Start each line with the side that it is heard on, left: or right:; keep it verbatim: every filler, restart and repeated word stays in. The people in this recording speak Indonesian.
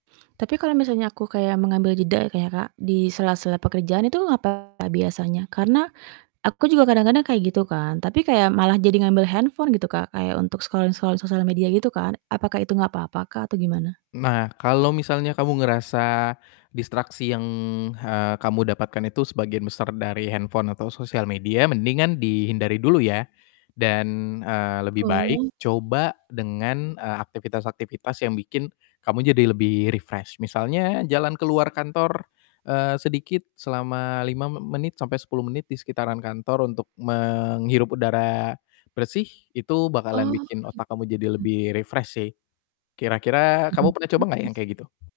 right: Tapi kalau misalnya aku kayak mengambil jeda kayaknya, Kak, di sela-sela pekerjaan itu apa biasanya, karena aku juga kadang-kadang kayak gitu kan. Tapi kayak malah jadi ngambil handphone gitu, Kak, kayak untuk scrolling-scrolling sosial media gitu kan. Apakah itu nggak apa-apa, Kak, atau gimana?
left: Nah, kalau misalnya kamu ngerasa distraksi yang ha kamu dapatkan itu sebagian besar dari handphone atau sosial media, mendingan dihindari dulu ya dan, eee, lebih baik
right: Oh.
left: coba dengan, eee, aktivitas-aktivitas yang bikin kamu jadi lebih refresh. Misalnya jalan keluar kantor, eee, sedikit selama lima me menit sampai sepuluh menit di sekitaran kantor untuk menghirup udara bersih, itu bakalan
right: Oh,
left: bikin otak kamu jadi
right: gitu.
left: lebih refresh, sih. Kira-kira kamu
right: Bener
left: pernah coba nggak
right: juga sih.
left: yang kayak gitu?